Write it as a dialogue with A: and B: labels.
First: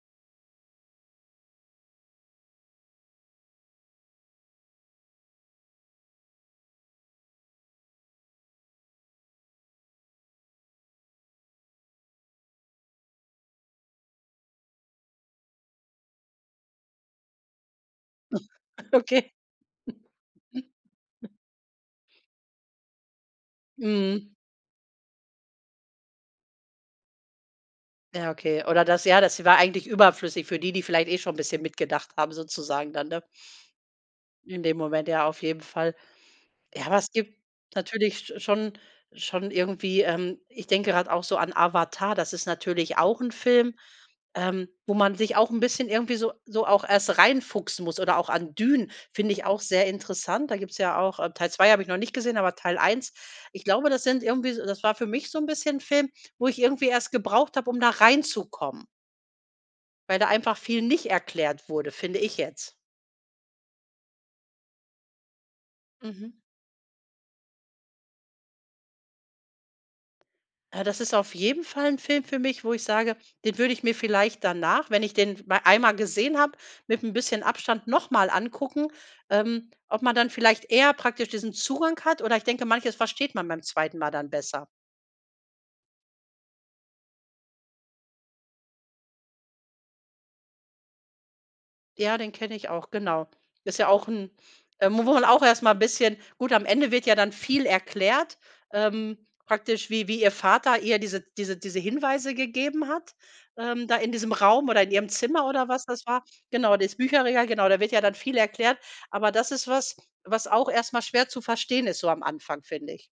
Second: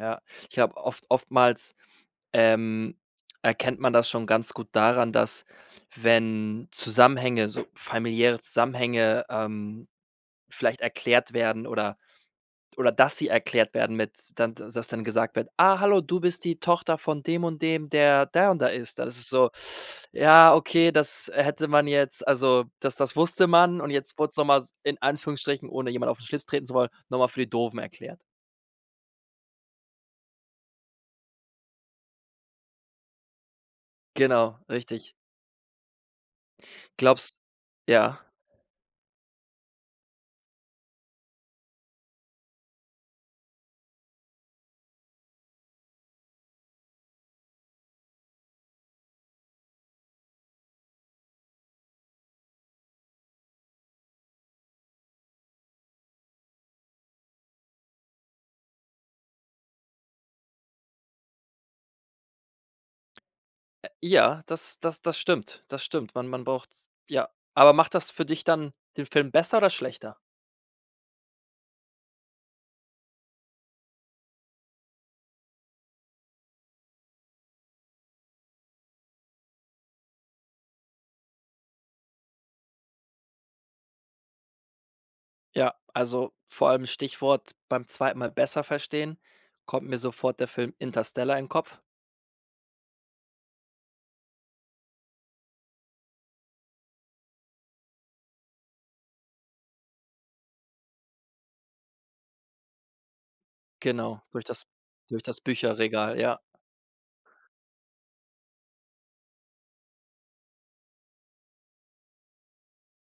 A: Ja. Ich habe, oft oftmals, ähm, erkennt man das schon ganz gut daran, dass wenn Zusammenhänge, so familiäre Zusammenhänge, ähm, vielleicht erklärt werden oder oder dass sie erklärt werden mit dann d dass dann gesagt wird: „Ah hallo, du bist die Tochter von dem und dem, der der und der ist.“ Das ist
B: Okay.
A: so ja, okay, das hätte man jetzt also das das wusste man. Und jetzt wurde
B: Mhm.
A: es noch mal s in Anführungsstrichen- ohne jemand auf 'n Schlips treten zu wollen- noch mal für die Doofen erklärt.
B: Ja, okay. Oder das ja, das war eigentlich überflüssig für die, die vielleicht eh schon 'n bisschen mitgedacht haben, sozusagen dann, ne?
A: Genau,
B: In dem Moment,
A: richtig.
B: ja, auf jeden Fall. Ja, aber es
A: Glaubst
B: gibt natürlich
A: ja?
B: sch schon schon irgendwie, ähm ich denke gerade auch so an Avatar, das ist natürlich auch 'n Film, ähm, wo man sich auch 'n bisschen irgendwie so so auch erst reinfuchsen muss oder auch Dune finde ich auch sehr interessant. Da gibt’s ja auch äh, Teil 2. habe ich noch nicht gesehen, aber Teil 1. Ich glaube, das sind irgendwie so das war für mich so 'n bisschen 'n Film, wo ich irgendwie erst gebraucht habe, um da reinzukommen weil da einfach viel nicht erklärt wurde, finde ich jetzt.
A: Äh, ja, das das das stimmt. Das stimmt. Man
B: Mhm.
A: man braucht ja. Aber macht das für dich dann den Film besser oder schlechter?
B: Äh, das ist auf jeden Fall 'n Film für mich, wo ich sage, den würde ich mir vielleicht danach, wenn ich den m einmal gesehen habe, mit ’n bisschen Abstand noch mal angucken, ähm, ob man dann vielleicht eher praktisch diesen Zugang hat oder ich denke, manches versteht man beim 2. Mal dann besser.
A: Ja, also vor allem Stichwort: „Beim 2. Mal besser verstehen", kommt mir sofort der Film Interstellar in den Kopf.
B: Ja, den kenne ich auch, genau. Ist ja auch ’n äh, mo wo man auch erst mal bisschen gut, am Ende wird ja dann viel erklärt, ähm, praktisch wie wie ihr Vater ihr diese diese diese Hinweise gegeben hat, ähm, da in
A: Genau,
B: diesem
A: durch das
B: Raum oder in ihrem
A: durch das
B: Zimmer oder was das
A: Bücherregal,
B: war.
A: ja.
B: Genau, dieses Bücherregal, genau, da wird ja dann viel erklärt, aber das ist was, was auch erst mal schwer zu verstehen ist, so am Anfang, finde ich.